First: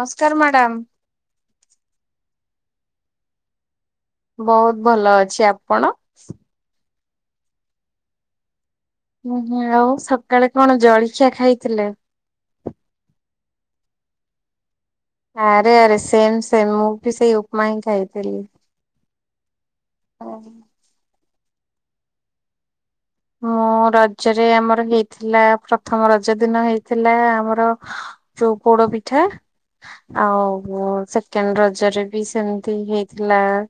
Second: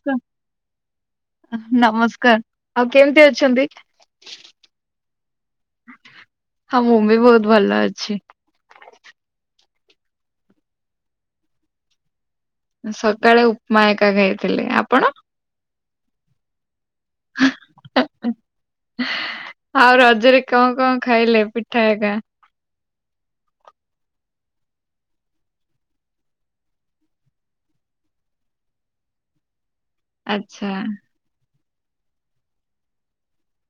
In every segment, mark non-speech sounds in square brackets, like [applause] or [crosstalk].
ନମସ୍କାର ମ୍ୟାଡ଼ାମ୍। ନମସ୍କାର ଆଉ କେମିତି ଅଛନ୍ତି? ବହୁତ ଭଲ ଅଛି। ଆପଣ? ହଁ ମୁଁ ବି ବହୁତ ଭଲ ଅଛି। ଉୁ ହୁଁ ଆଉ ସକାଳେ କଣ ଜଳଖିଆ ଖାଇଥିଲେ? ସକାଳେ ଉପମାୟକା ଖାଇଥିଲି। ଆପଣ? ଆରେ ଆରେ ସେମ ସେମ୍ ମୁଁ ବି ସେଇ ଉପମା ହିଁ ଖାଇଥିଲି। ଆଉ ରଜରେ କଣ କଣ ଖାଇଲେ ପିଠା ଏକା ହୁଁ ରଜରେ ଆମର ହେଇଥିଲା ପ୍ରଥମ ରଜ ଦିନ ହେଇଥିଲା ଆମର ଯୋଉ ପୋଡ ପିଠା ଆଚ୍ଛା ଆଉ ସେ ତାଙ୍କ ରଜରେ ବି ସେମତି ହେଇଥିଲା ଆ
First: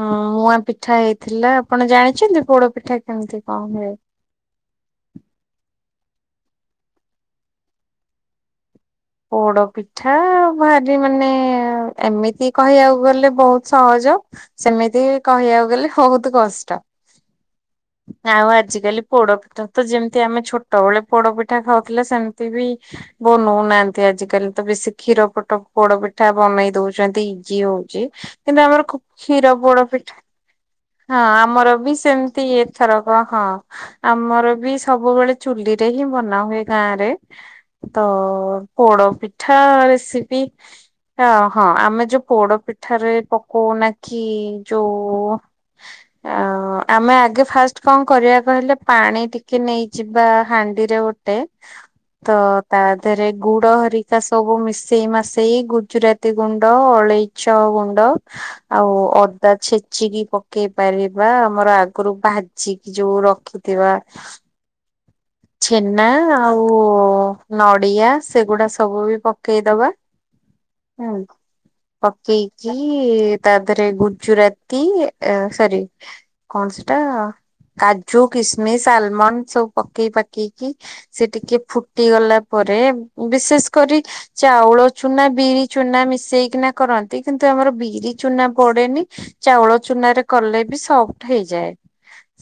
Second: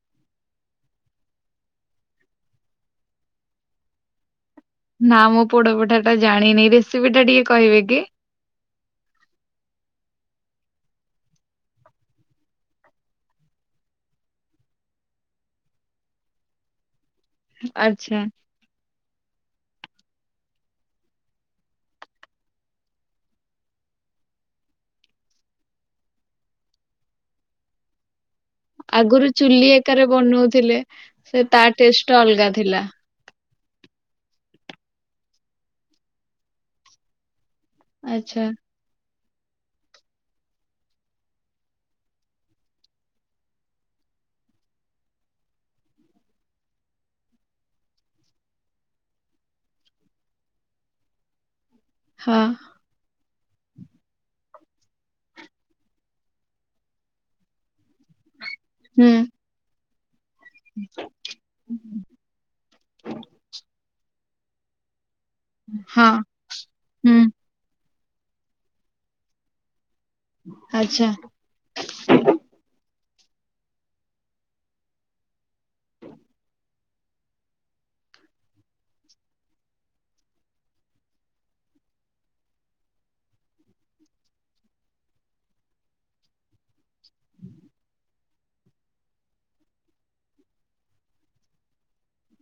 ହଁ ମୁଁଆ ପିଠା ହେଇଥିଲା। ଆପଣ ଜାଣିଛନ୍ତି ପୋଡ ପିଠା କେମିତି କଣ ହୁଏ? ନା ମୁଁ ପୋଡ ପିଠା ଟା ଜାଣିନି। ରେସିପି ଟା ଟିକେ କହିବେ କି? ପୋଡ ପିଠା ଭାରି ମାନେ ଏମିତି କହିବାକୁ ଗଲେ ବହୁତ ସହଜ ସେମିତି କହିବାକୁ ଗଲେ ବହୁତ କଷ୍ଟ ଆଚ୍ଛା ଆଉ ଆଜିକାଲି ପୋଡପିଠା ତ ଯେମିତି ଆମେ ଛୋଟ ବେଳେ ପୋଡପିଠା ଖାଉଥିଲେ ସେମିତି ବି ବନଉନାହାନ୍ତି। ଆଜିକାଲି ତ ବେଶୀ କ୍ଷୀର ପୋଟ ପୋଡ ପିଠା ବନେଇ ଦଉଛନ୍ତି ଇଜି ହଉଛି। କିନ୍ତୁ ଆମର କ ଆଗରୁ କ୍ଷୀର ଚୁଲି ପୋଡ ଏକାରେ ପିଠା ବନଉଥିଲେ। ହଁ ସେ ତା ଆମର ବି ଟେଷ୍ଟ ଟା ସେମିତି ଅଲଗା ଥିଲା ଏଥର ଓହଁ ଆମର ବି ସବୁବେଳେ ଚୁଲି ରେ ହିଁ ବନା ହୁଏ ଗାଁ ରେ ତ ଆଚ୍ଛା ପୋଡ ପିଠା ରେସିପି ଅ ହଁ ଆମେ ଯୋଉ ପୋଡ ପିଠାରେ ପକଉନା କି ଯୋଉ ଆଉ ଆମେ ଆଗେ ଫାଷ୍ଟ କଣ କରିବାକହିଲେ ପାଣି ଟିକେ ନେଇକି ଯିବା ହାଣ୍ଡି ରେ ଗୋଟେ ତ ହଁ ତା ଦେହରେ ଗୁଡ ହରିକା ସବୁ ମିଶେଇ ମାଶେଇ ଗୁଜୁରାତି ଗୁଣ୍ଡ ଅଳେଇଚ ଗୁଣ୍ଡ ଆଉ ହୁଁ ଅଦା ଛେଚିକି ପ କେଇପାରିବା ଆମର ଆଗରୁ ଭାଜିିକି ଯୋଉ ରଖିଥିବା। ଛେନା ହଁ ଆଉ ହୁଁ ନଡ଼ିଆ ସେଗୁଡା ସବୁ ବି ପକେଇଦବା। ଆଚ୍ଛା ହୁଁ। ପକେଇକି ତା ଦିଅରେ ଗୁଜୁରାତି ସରି କଣ ସେଟା କାଜୁ କିସମିସ୍ ଆଲମଣ୍ଡ ସବୁ ପକେଇ ପାକେଇକି। ସେ ଟିକେ ଫୁଟି ଗଲା ପରେ ବିଶେଷ କରି ଚାଉଳ ଚୁନା ବିରି ଚୁନା ମିଶେଇକିନା କରନ୍ତି କିନ୍ତୁ ଆମର ବିରି ଚୁନା ପଡେନି ଚାଉଳ ଚୁନାରେ କଲେ ବି ସଫ୍ଟ ହେଇଯାଏ।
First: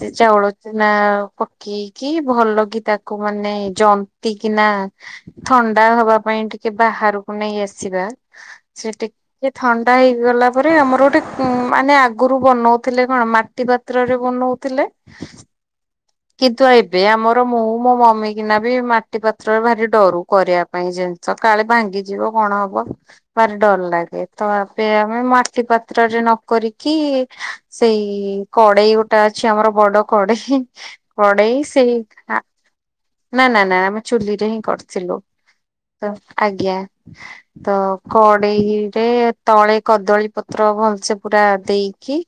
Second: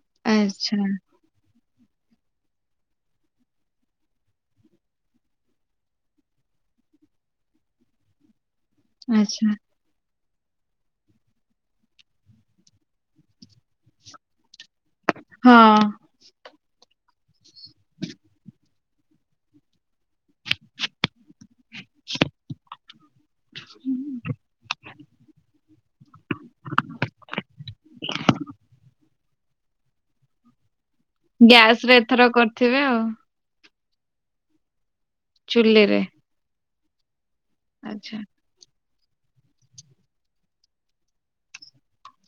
ସେ ଚାଉଳ ଆଚ୍ଛା ଚୁନା ପକେଇକି ଭଲ କି ତାକୁ ମାନେ ଜନ୍ତି କି ନା ଥଣ୍ଡା ହବା ପାଇଁ ଟିକେ ବାହାରକୁ ନେଇ ଆସିବା ସେ ଆଚ୍ଛା ଟିକେ ଥଣ୍ଡା ହେଇଗଲା ପରେ ଆମର ଗୋଟେ ମାନେ ଆଗରୁ ବନଉଥିଲେ କଣ ମାଟି ପାତ୍ରରେ ବନଉଥିଲେ। ହଁ। କିନ୍ତୁ ଏବେ ଆମର ମୁଁ ମୋ ମମି କିନା ବି ମାଟି ପାତ୍ରରେ ଭାରି ଡରୁ କରିବା ପାଇଁ ଯେ ସକାଳେ ଭାଙ୍ଗିଯିବ କଣ ହବ? ଭାର ଡର ଲାଗେ ତ ଏବେ ଆମେ ମାଟି ପାତ୍ରରେ ନକରିକି ସେଇ କଡେଇ ଗୋଟେ ଅଛି ଆମର ବଡ କଡେଇ ପଢଡେଇ ଗ୍ୟାସ ସେଇ ରେ ଏଥର କରିଥିବେ ଆଉ ନା ନା ନା ଆମେ ଚୁଲିରେ ହିଁ କରିଥିଲୁ। ଚୁ୍ଲିରେ। ତ ଆଜ୍ଞା ତ କଡ୍। କଡେଇରେ ତଳେ କଦଳୀ ପତ୍ର ଭଲସେ ପୁରା ଦେଇକି।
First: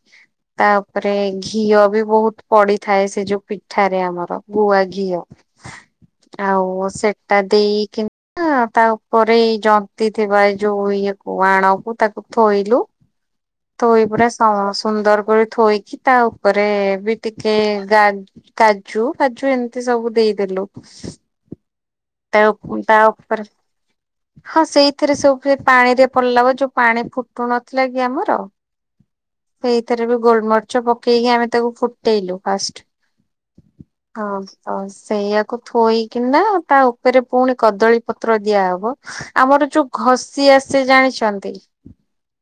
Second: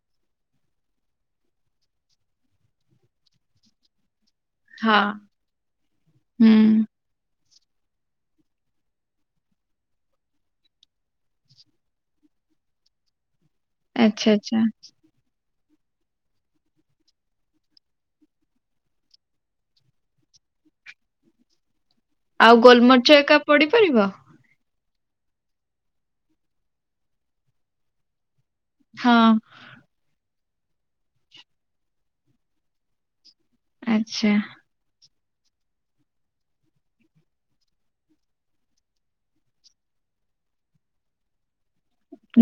ତା ଉପରେ ଘିଅ ବି ବହୁତ ପଡିଥାଏ ସେ ଯୋଉ। ପିଠାରେ ଆମର ଗୁଆ ହଁ ଘିଅ ହୁଁ ଆଉ ସେଟା ଦେଇକି। ନା ତା ଉପରେ ଏଇ ଜନ୍ତୀ ଥିବା ଏ ଯୋଉ ଇଏ କୁ ଆଣକୁୁ ତାକୁ ଥୋଇଲୁ। ହୁଁ ଥୋଇ ପୁରା ସମ ସୁନ୍ଦର କରି ଥୋଇକି ତା ଉପରେ ବି ଟିକେ ଗା କାଜୁ କାଜୁ ଏମିତି ସବୁ ଦେଇଦେଲୁ। ତା ଆଉ ଉ ତା ଗୋଲମରିଚ ଏକା ଉପରେ। ପଡିପାରିବ? ହଁ ସେଇଥିରେ ସବୁ ସେ ପାଣିରେ ପଡିଲା ବା ଯୋଉ ପାଣି ଫୁଟୁ ନଥିଲା କି ଆମର। ହଁ। ସେଇଥିରେ ବି ଗୋଲମରିଚ ପକେଇକି ଆମେ ତାକୁ ଫୁଟେଇଲୁ ଫାଷ୍ଟ। ହଁ। ଆଚ୍ଛା ତ ସେଇଆକୁ ଥୋଇକିନା ତା ଉପରେ ପୁଣି କଦଳୀ ପତ୍ର ଦିଆହବ। ଆମର ଯୋଉ ଘଷି ଆସେ ଜାଣିଛନ୍ତି।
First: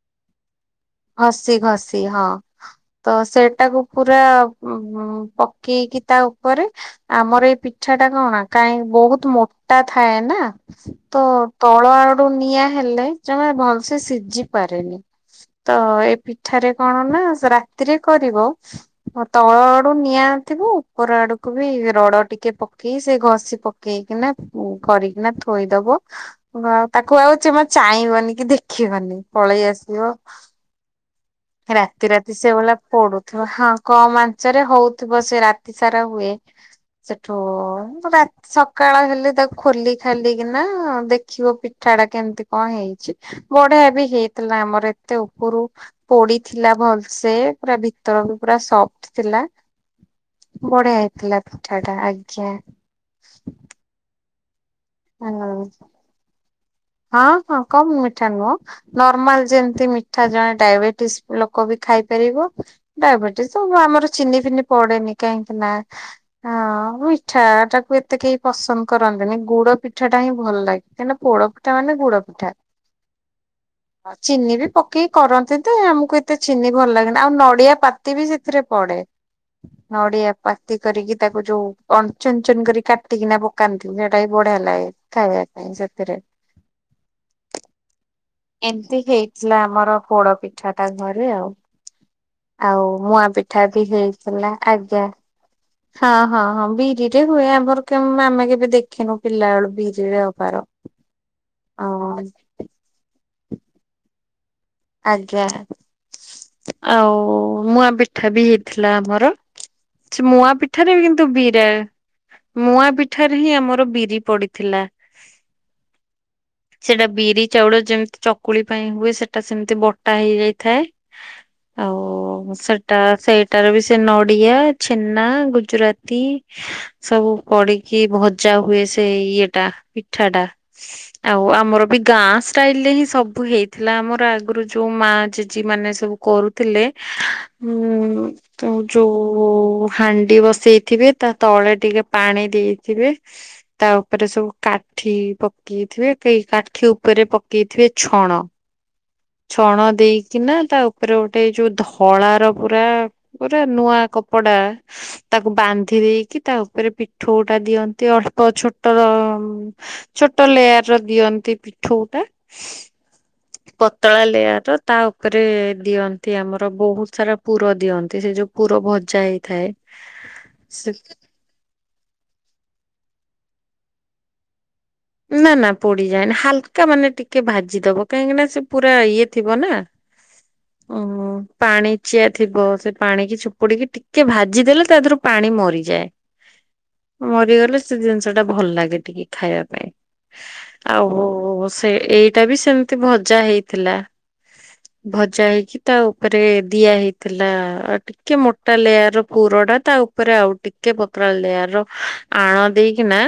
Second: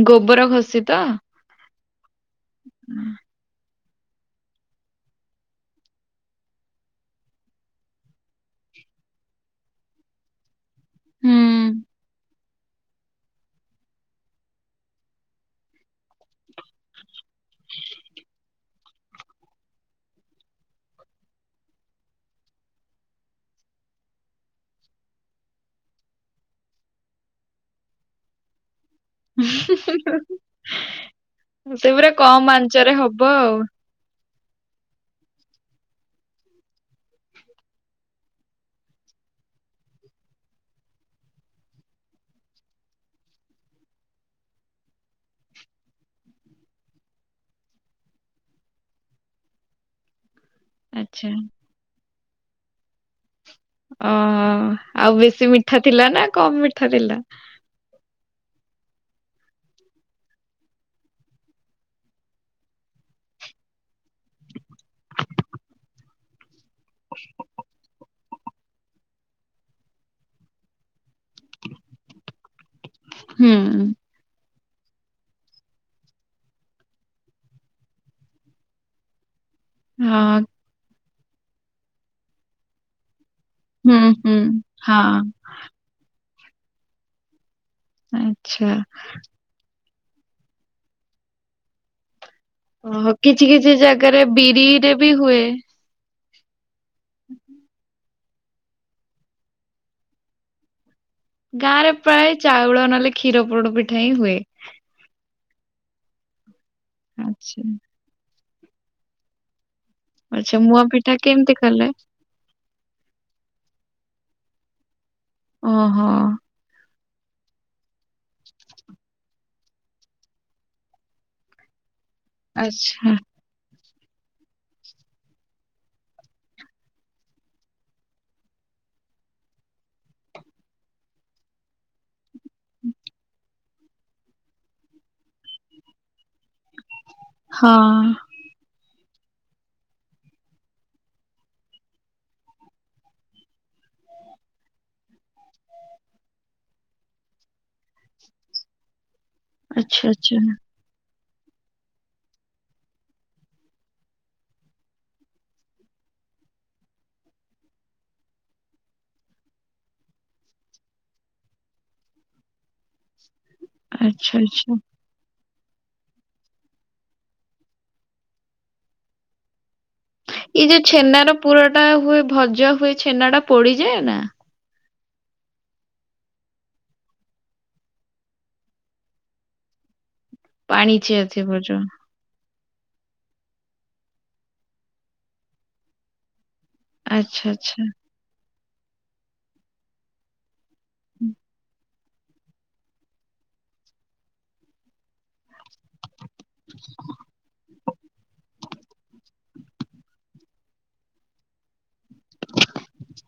ଗୋବର ଘଷି ତ। ଘସି ଘସି ହଁ ତ ସେଇଟାକୁ। ପୁରା ଉଁ ଉଁ ପକେଇକି ତା ଉପରେ। ଆମର ଏଇ ପିଠା ଟା କଣା କାହିଁକି ବହୁତ ମୋଟା ଥାଏ ନା। ତ ହୁଁ ତଳ ଆଡୁ ନିଆଁ ହେଲେ ଜମା ଭଲସେ ସିଝି ପାରେନି। ତ ଏ ପିଠାରେ କଣ ନା ରାତିରେ କରିବ। ତ ତଳ ଆଡୁ ନିଆଁ ଥିବ ଉପର ଆଡକୁ ବି ରଡ ଟିକେ ପକେଇ ସେ ଘଷି ପକ୍ ପକେଇ କିନା ଉଁ କରିକିନା ଥୋଇଦବ। ବ ଆଉ ତାକୁ ଆଉ ଯଥା ଚାହିଁବନି କି ଦେଖିବନି। ପଳେଇ ଆସିବ। [unintelligible] ସେ ରାତି ପୁରା ରାତି କମ ସେ ଭଲା ଆଞ୍ଚରେ ହବ ପଡୁଥିବ ଆଉ। ହଁ। କମ୍ ଆଞ୍ଚରେ ହଉଥିବ ସେ ରାତି ସାରା ହୁଏ ସେଠୁ ରା ସକାଳ ହେଲେ ତାକୁ ଖୋଲି ଖାଲିକିନା ଦେଖିବ ପିଠା ଟା କେମିତି କଣ ହେଇଛି। ବଢିଆ ବି ହେଇଥିଲା ଆମର ଏତେ ଉପୁରୁ। ପୋଡି ଥିଲା ଭଲସେ ପୁରା ଭିତର ବି ପୁରା ସଫ୍ଟ ଥିଲା। ବଢ଼ିଆ ଆଚ୍ଛା ହେଇଥିଲା ପିଠା ଟା ଆଜ୍ଞା। ଓ ଆଉ ବେଶୀ ହୁଁ ମିଠା ଥିଲା ନା କମ୍ ମିଠା ଥିଲା। ହଁ ହଁ କମ୍ ମିଠା ନୁହଁ। ନର୍ମାଲ ଯେମତି ମିଠା ଜଣେ ଡାଇବେଟିସ୍ ଲୋକ ବି ଖାଇପାରିବ। ଡାଇବେଟିସ ତ ଆମର ଚିନି ଫିନି ପଡେନି କାହିଁକି ନା। ଆଁ ମିଠା ଟାକୁ ଏତେ କେହି ପସନ୍ଦ କରନ୍ତିନି ଗୁଡ। ପିଠା ଟା ହିଁ ଭଲ ଲାଗେ କାହିଁକନା ପୋଡ ପିଠା ମାନେ ଗୁଡ ପିଠା। ହୁଁ। ଆଉ ଚିନି ବି ପକେଇ କରନ୍ତି ଯେ ଆମକୁ ଏତେ ଚିନି ଭଲ ଲାଗେନି ଆଉ ନଡିଆ ପାତି ବି ସେଥିରେ ପଡେ। ନଡିଆ ହଁ ପାତି କରିକି ତାକୁ ଯୋଉ କଣ ଚୁନ ଚୁନ କରି କାଟିକିନା ପ କାନ୍ତି ହୁଁ ସେଇଟା ବି ହୁଁ ବଢିଆ ହେଲା ହଁ ଖାଇବା ପାଇଁ ସେଥିରେ। ଆଚ୍ଛା। ଏମିତି ହେଇଥିଲା ଆମର ପୋଡ ପିଠା ଟା ଘରେ ଆଉ। ଆଉ ଓହୋ ମୁଆଁ କିଛି ପିଠା କିଛି ବି ଜାଗାରେ ହେଇଥିଲା ବିରିରେ ଆଜ୍ଞା। ବି ହୁଏ। ହଁ ହଁ ହଁ ବିରିରେ ହୁଏ ଆମର କେ ଆମେ କେବେ ଦେଖେିନୁ। ପିଲା ବେଳୁ ବିରି ରେ ହବାର। ଗାଁ ରେ ହଁ ପ୍ରାୟ ଚାଉଳ ନହେଲେ କ୍ଷୀର ପୋଡ ପିଠା ହିଁ ହୁଏ। ଆଜ୍ଞା ଆଉ ଆଚ୍ଛା ମୁଆଁ ପିଠା ବି ହେଇଥିଲା ଆମର ସେ ମୁଆଁ ଆଚ୍ଛା ପିଠରେ ପିଠା କିନ୍ତୁ କେମିତି ବିରି। କଲେ? ମୁଆଁ ପିଠାରେ ହିଁ ଆମର ବିରି ପଡିଥିଲା। ଓହୋ। ସେଟା ବିରି ଚାଉଳ ଯେମିତି ଚକୁଳି ପାଇଁ ହୁଏ, ସେ ଟା ସେମିତି ବଟା ହେଇଯାଇଥାଏ, ଆଉ ସେଟା ଆଚ୍ଛା ସେଇ ଟାର ବି ସେ ନଡିଆ, ଛେନା, ଗୁଜୁରାତି ସବୁ ପଡିକି ଭଜା ହୁଏ, ସେ ଇଏ ଟା ପିଠା ଟା। ଆଉ ଆମର ବି ଗାଁ ଷ୍ଟାଇଲ ରେ ହିଁ ସବୁ ହେଇଥିଲା, ଆମର ଆଗରୁ ଯୋଉ ମା ଜେଜି ମାନେ ସବୁ କରୁଥିଲେ ହଁ। ଉଁ, ତ ଯୋଉ ହାଣ୍ଡି ବସେଇଥିବେ ତା ତଳେ ଟିକେ ପାଣି ଦେଇଥିବେ ତା ଉପରେ ସବୁ କାଠି ପକେଇଥିବେ, ସେଇ କାଠି ଉପରେ ପକେଇଥିବେ ଛଣ ଛଣ ଆଚ୍ଛା ଆଚ୍ଛା ଦେଇକିନା ତା ଉ ଉପରେ ଗୋଟେ ଏଇ ଯୋଉ ଧଳା ର ପୁରା ପୁରା ନୂଆ କପଡା ତାକୁ ବାନ୍ଧି ଦେଇକି ତା ଉପରେ ପିଠୋଉ ଟା ଦିଅନ୍ତି ଅଳ୍ପ ଛୋଟର ଉଁ, ଛୋଟ ଲେୟାର୍ ର ଦିଅନ୍ତି ପିଠୋଉ ଟା। ତଳା ଆଚ୍ଛା ଲେୟାର୍ ର ଆଚ୍ଛା ତା ଉପରେ ଦିଅନ୍ତି ଆମର ବହୁତ ସାରା ପୁର ଦିଅନ୍ତି, ସେ ଯୋଉ ପୁର ଭଜା ହେଇଥାଏ। ଏଇ ଯୋଉ ସେ ଛେନାର ପୁର ଟା ହୁଏ ଭଜା ହୁଏ ଛେନା ଟା ପୋଡିଯାଏ ନା? ନା ନା ପୋଡିଯାଏନା, ହାଲକା ମାନେ ଟିକେ ଭାଜିଦବ କାହିଁକି ନା ସେ ପୁରା ଇଏ ଥିବ ନା। ପାଣିଚିଆ ଓହୋ ଥିବ ଯୋ ପାଣି ଚିଆ ଥିବ, ସେ ପାଣିିକି ଚିପୁଡ଼ିକି ଟିକେ ଭାଜିଦେଲେ ତା ଦେହରୁ ପାଣି ମରିଯାଏ। ମରିଗଲେ ସେ ଜିନିଷ ଟା ଭଲ ଲାଗେ ଟିକେ ଖାଇବା ପାଇଁ। ଆଉ ହୋ ସ ସେ ଏଇଟା ବି ସେମିତି ଭଜା ହେଇଥିଲା, ଭଜା ହେଇକି ତା ଉପରେ ଦିଆ ହେଇଥିଲା ଆଉ ଟି କେ ମୋଟା ଲେୟାର୍ ପୁର ଟା ତା ଉପରେ ଆଉ ଟିକେ ପତଳା ଲେୟର୍ ର ଆଣ ଦେଇକି ନା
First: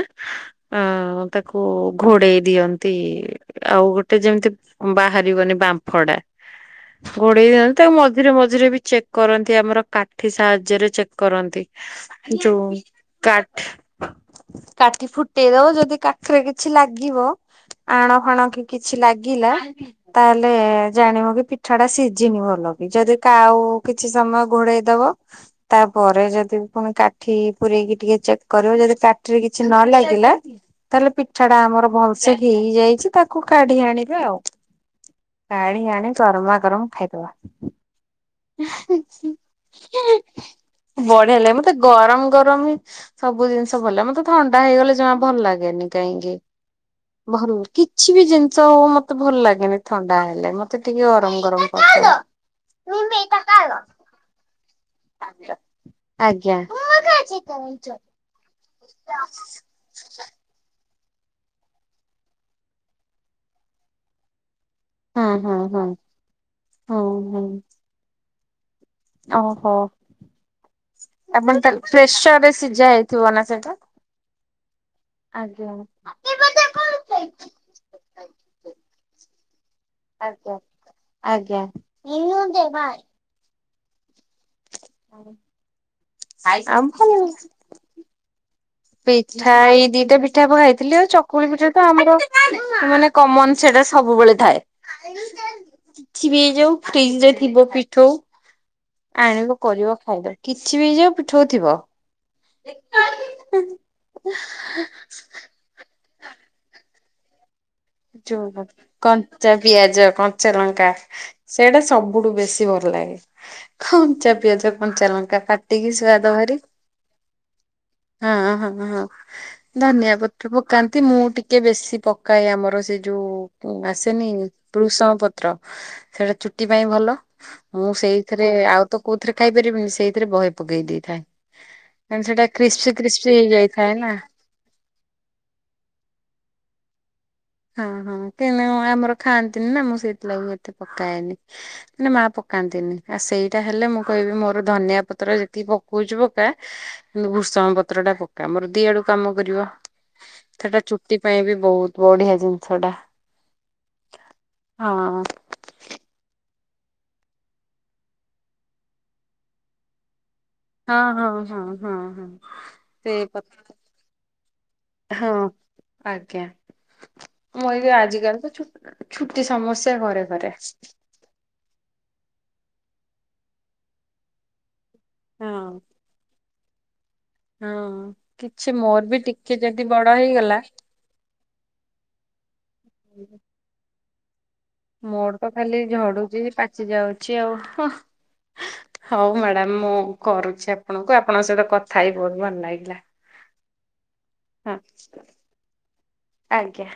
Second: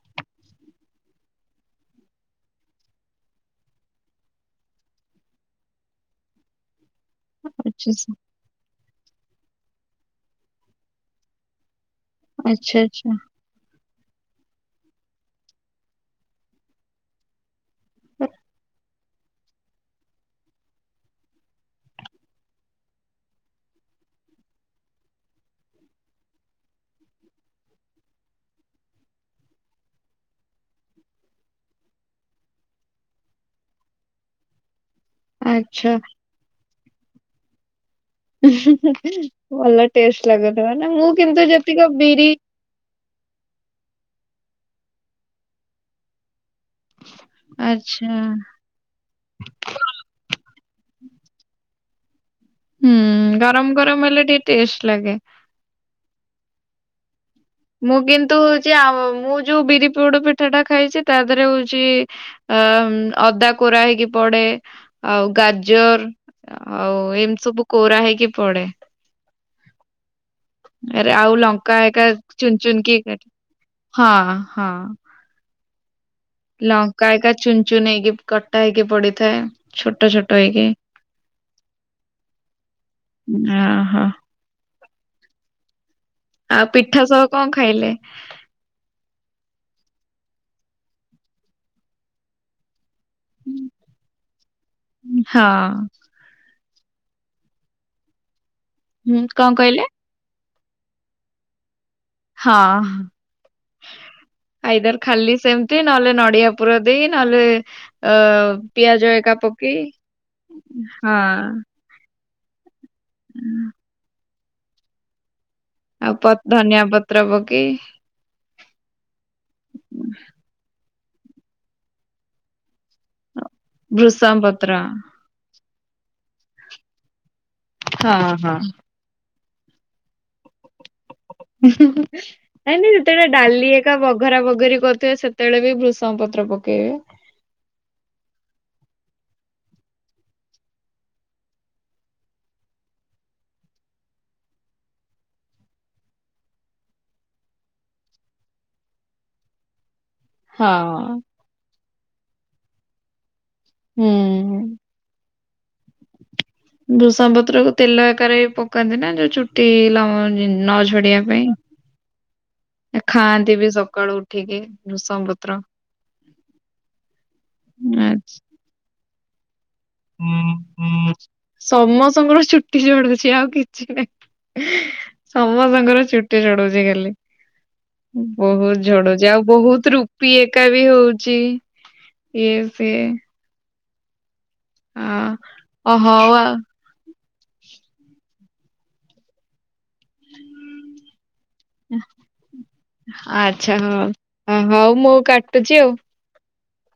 ଅ, ତାକୁ ଘୋଡେଇ ଦିଅନ୍ତି ଆଉ ଗୋଟେ ଯେମିତି ବାହାରିବନି ବାମ୍ଫ ଟା। ଘୋଡେଇ ଦିଅନ୍ତି, ତାକୁ ମଝିରେ ମଝିରେ ବି ଚେକ୍ କରନ୍ତି ଆମର କାଠି ସାହାଯ୍ୟରେ ଚେକ୍ କରନ୍ତି, ଯୋଉ କାଠି କାଠି ଫୁଟେଇ ଦବ ଯଦି କାଠିରେ କିଛି ଲାଗିବ ଆଣ ଫାଣ କି କି ଛି ଲାଗିଲା ତାହେଲେ ଜାଣିବ କି ପିଠା ଟା ସିଝିନି ଭଲ କି, ଯଦି କାଉ କି ଛି ସମୟ ଘୋଡେଇ ଦବ ତାପରେ ଯଦି ପୁଣି କାଠି ପୂରେଇକି ଟିକେ ଚେକ୍ କରିବ, ଯଦି କାଠିରେ କିଛି ନ ଲାଗିଲା ତାହେଲେ ପିଠା ଟା ଆମର ଭଲସେ ହେଇଯାଇଛି ତାକୁ କାଢି ଆଣିବେ ଆଉ। କାଢ଼ି ଆଣିି ଗରମା ଗରମ ଖାଇଦବା। ଭଲ ଟେଷ୍ଟ ଲାଗନ୍ତା, ମାନେ ମୁଁ ବଢିଆ କିନ୍ତୁ ଲାଗେ ମତେ ଯେତିକ ବିରି [unintelligible] ସବୁ ଜିନିଷ ଭଲ ମୋତେ ଥଣ୍ଡା ହେଇଗଲେ ଜମା ଭଲ ଲାଗେନି କାହିଁକି? ଭଲ ଆଚ୍ଛା କିଛି ବି ଜିନିଷ ତଉ ମୋତେ ଭଲ ଲାଗେନି ଥଣ୍ଡା ହେଲେ, ମୋତେ ଟିକେ ଗରମ ଗରମ [inaudible] ହୁଁ ଗରମ ଗରମ ହେଲେ ଟିକେ ଟେଷ୍ଟ ଲାଗେ। ଆଜ୍ଞା। ମୁଁ କିନ୍ତୁ ହଉଚି ଆଉ ମୁଁ ଯୋଉ ବିରି ପୋଡପିଠା ଟା ଖାଇଛି ତା ଦେହରେ ହଉଛି ଅ, ଉଁ, ଅଦା କୋରା ହେଇକି ପଡେ। ଆଉ ହୁଁ ହୁଁ ଗାଜର ଆଉ ହୁଁ ହୁଁ। ଏମିତି ସବୁ କୋରା ହେଇକି ପଡେ। ଓହୋ! ଆରେ ଆଉ ଆପଣ ଲଙ୍କା ତାଲ ଏକା ପ୍ରେସର୍ ରେ ଚୁନ ଚୁନ ସିଜା କି କାଟ। ହେଇଥିବ ନା ସେଇଟା? ହଁ ହଁ ଆଜ୍ଞା। ଲଙ୍କା ଏକା ଚୁନ୍ ଚୁନ୍ ହେଇକି କଟା ହେଇକି ପଡିଥାଏ। ଛୋଟ ଛୋଟ ଆଜ୍ଞା ହେଇକି ଆଜ୍ଞା। ଓହୋ। ଆଉ ପିଠା ସହ କଣ [unintelligible] ଖାଇଲେ। ପିଠା ଏଇ ଦିଟା ପିଠା ପ ଖାଇଥିଲି ଆଉ ଚକୁଳି ପିଠା ତ ଆମର ମାନେ କମନ ସେଟା ସବୁବେଳେ ଥାଏ। ହଁ କିଛି ବି ହେଇଯାଉ ଫ୍ରିଜ ରେ ଥିବ ପିଠଉ ହୁଁ କଣ ଆଣିବ କହିଲେ କରିବ ଖାଇବା। କିଛି ବି ଯୋଉ ପିଠଉ ଥିବ। ହଁ ଆଇଦାର ଖାଲି ସେମିତି ନହେଲେ ନଡିଆ ପୁର ଦେଇ ନହେଲେ। ଅ ପିଆଜ ଏକା କଞ୍ଚା ପକେଇ ପିଆଜ କଞ୍ଚା ଲଙ୍କା ହଁ ସେଇଟା ସବ ବୁଠୁ ବେଶୀ ଭଲ ଲାଗେ କଞ୍ଚା ପିଆଜ କଞ୍ଚା ଲଙ୍କା କାଟିକି ଆଉ ସୁଆଦ ପ ଭାରି ଧନିଆ ପତ୍ର ପକେଇ ହଁ ହଁ ହଁ ଧନିଆ ପତ୍ର ପକାନ୍ତି ମୁଁ ଟିକେ ବେଶୀ ପକାଏ ଆମର ସେ ଯୋଉ ଆସେନି ଭୃଷଙ୍ଗ ପତ୍ର ବୃଷ ପତ ତ ସେଟା ଚୁଟି ପାଇଁ ଭଲ। ମୁଁ ହଁ ସେଇଥିରେ ହଁ ଆଉ ତ କୋଉଥିରେ ଖାଇପାରିବିନି ସେଇଥିରେ ବହିେ ପକେଇ ଦେଇଥାଏ। ନାଇଁ କାରଣ ସେଟା ନାଇଁ କ୍ରିସ୍ପି କ୍ରିସ୍ପି ଯେତେବେଳେ ଡାଲି ହେଇଯାଇଥାଏ ଏକା ନା ବଘରା ବଘରି କରୁଥିବା ସେ ତେଳେ ବି ଭୃଷଙ୍ଗ ପତ୍ର ପକେଇବେ। ହଁ ହଁ କେହିଁ ଆମର ଖାଆନ୍ତିନି ନା ମୁଁ ସେଇଥିଲାଗି ଏତେ ପକାଏନି। ମନେ ମା ପକାନ୍ତିନି ଆଉ ସେଇଟା ହେଲେ ମୁଁ କହିବି ମୋର ଧନିଆ ପତ୍ର ଯେତିକି ପକଉଛି ପକା ଭୃଷଙ୍ଗା ପତ୍ର ଟା ପକ୍କା ମୋର ଦି ଆଡୁ କାମ କରିବ। ସେଟା ଚୁଟି ହଁ ପାଇଁ ବି ବହୁତ ବଢିଆ ଜିନିଷ ଟା। ହୁଁ। ହଁ। ବୂଷାମ ପତ୍ରକୁ ତେଲ ଏକାରେରେ ବି ପକାନ୍ତି ନା ଯୋଉ ଚୁଟି ଲ ଜିନ ହଁ ହଁ ହଁ ହଁ ହଁ। ସେ ପ ଖାଆନ୍ତି ବି ସକାଳୁ ଉଠିକି ଭୃଷଙ୍ଗ ହଁ ପତ୍ର। ଆଜ୍ଞା। ମୁଇ ବି ଆଚ୍ଛା। ଆଜିକାଲି ତ ଛୁଟି ସମସ୍ୟା ଘରେ ଘରେ ସମସ୍ତଙ୍କର ଚୁଟି ଜଡୁଛି। ଆଉ କିଛି ନାହିଁ ହଁ ସମସ୍ତଙ୍କର ଚୁ କେତେ ଚଢଉଛି ଖାଲି। ହଁ କିଛି ବହୁତ ମୋର ବି ଝଡୁଛି ଆଉ ଟିକେ ଯଦି ବହୁତ ବଡ ରୁପି ହେଇଗଲା ଏକା ବି ହଉଛି ଏଇ ସେ ମୋର ତ ଖାଲି ଓ ହଉ ଆଉ ଝଡୁଛି ପା ଯାଉଛି ଆଉ ହଉ ମ୍ୟାଡାମ ମୁଁ କରୁଛି ଆପଣଙ୍କୁ ଆପଣଙ୍କ ସହିତ କଥା ହେଇ ବହୁତ ଭଲ ଲାଗିଲା। ଆଚ୍ଛା ହଉ ହଁ ହଉ ମୁଁ କାଟୁଛି ଆଉ। ଆଜ୍ଞା।